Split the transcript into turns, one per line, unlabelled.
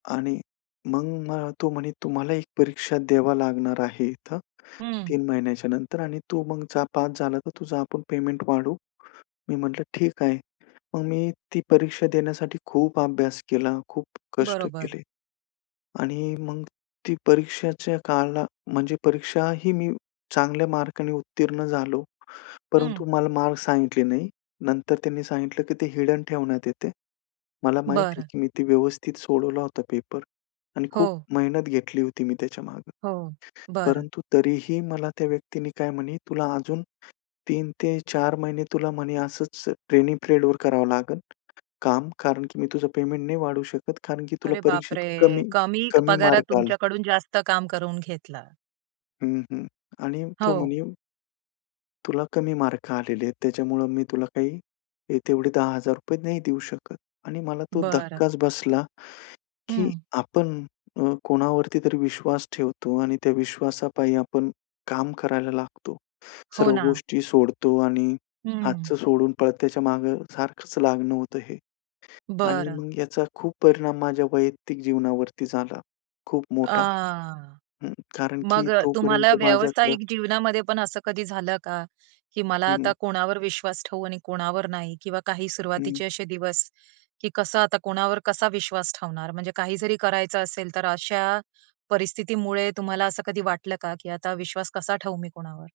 आणि मग मला तो म्हणे, "तुम्हाला एक परीक्षा द्यावा लागणार आहे इथं
हं.
3 महिन्याच्या नंतर आणि तू मग जा, पास झाला तर तुझा आपण पेमेंट वाढवू." मी म्हटलं, "ठीक आहे." मग मी ती परीक्षा देण्यासाठी खूप अभ्यास केला, खूप कष्ट
बरोबर.
केले आणि मग ती परीक्षेच्या काला म्हणजे परीक्षाही मी चांगल्या मार्काने उत्तीर्ण झालो.
हं.
परंतु मला मार्क सांगितले नाही. नंतर त्यांनी सांगितलं की ते हिडन ठेवण्यात येते. मला माहिती आहे
बरं.
की मी ते व्यवस्थित सोडवला होता पेपर आणि खूप
हो.
मेहनत घेतली होती मी त्याच्यामागे.
हो, बरं.
परंतु तरीही मला त्या व्यक्तीनी काय म्हणे तुला अजून 3 ते 4 महिने तुला म्हणे असंच ट्रेनिंग पिरियडवर करावं लागेल काम कारण की मी तुझं पेमेंट नाही वाढवू शकत कारण की तुला
अरे,
परीक्षेत
बापरे!
कमी
कमी
कमी
पगारात
मार्क आले.
तुमच्याकडून जास्त काम करून घेतलं.
हं, हं आणि तो म्हणे
हो.
तुला कमी मार्क आलेले आहेत. त्याच्यामुळं मी तुला काही हे तेवढे ₹10,000 नाही देऊ शकत आणि मला तो
बरं.
धक्काच बसला की
हं.
आपण अ, कोणावरती तरी विश्वास ठेवतो आणि त्या विश्वासापायी आपण काम करायला लागतो.
हो
सर्व
ना.
गोष्टी सोडतो आणि
हं.
हातचं सोडून पळत्याच्या मागे सारखंच लागणं होतं हे आणि
बरं.
मग याचा खूप परिणाम माझ्या वैयक्तिक जीवनावरती झाला. खूप मोठा.
आ.
हं कारण की
मग अ,
तोपर्यंत
तुम्हाला
माझ्याकडं
व्यावसायिक जीवनामध्ये पण असं कधी झालं का, की मला
हं,
आता
हं.
कोणावर विश्वास ठेवू आणि कोणावर नाही किंवा काही
हं.
सुरुवातीचे असे दिवस की कसं आता कोणावर कसा विश्वास ठेवणार. म्हणजे काही जरी करायचं असेल तर अशा परिस्थितीमुळे तुम्हाला असं कधी वाटलं का की आता विश्वास कसा ठेवू मी कोणावर?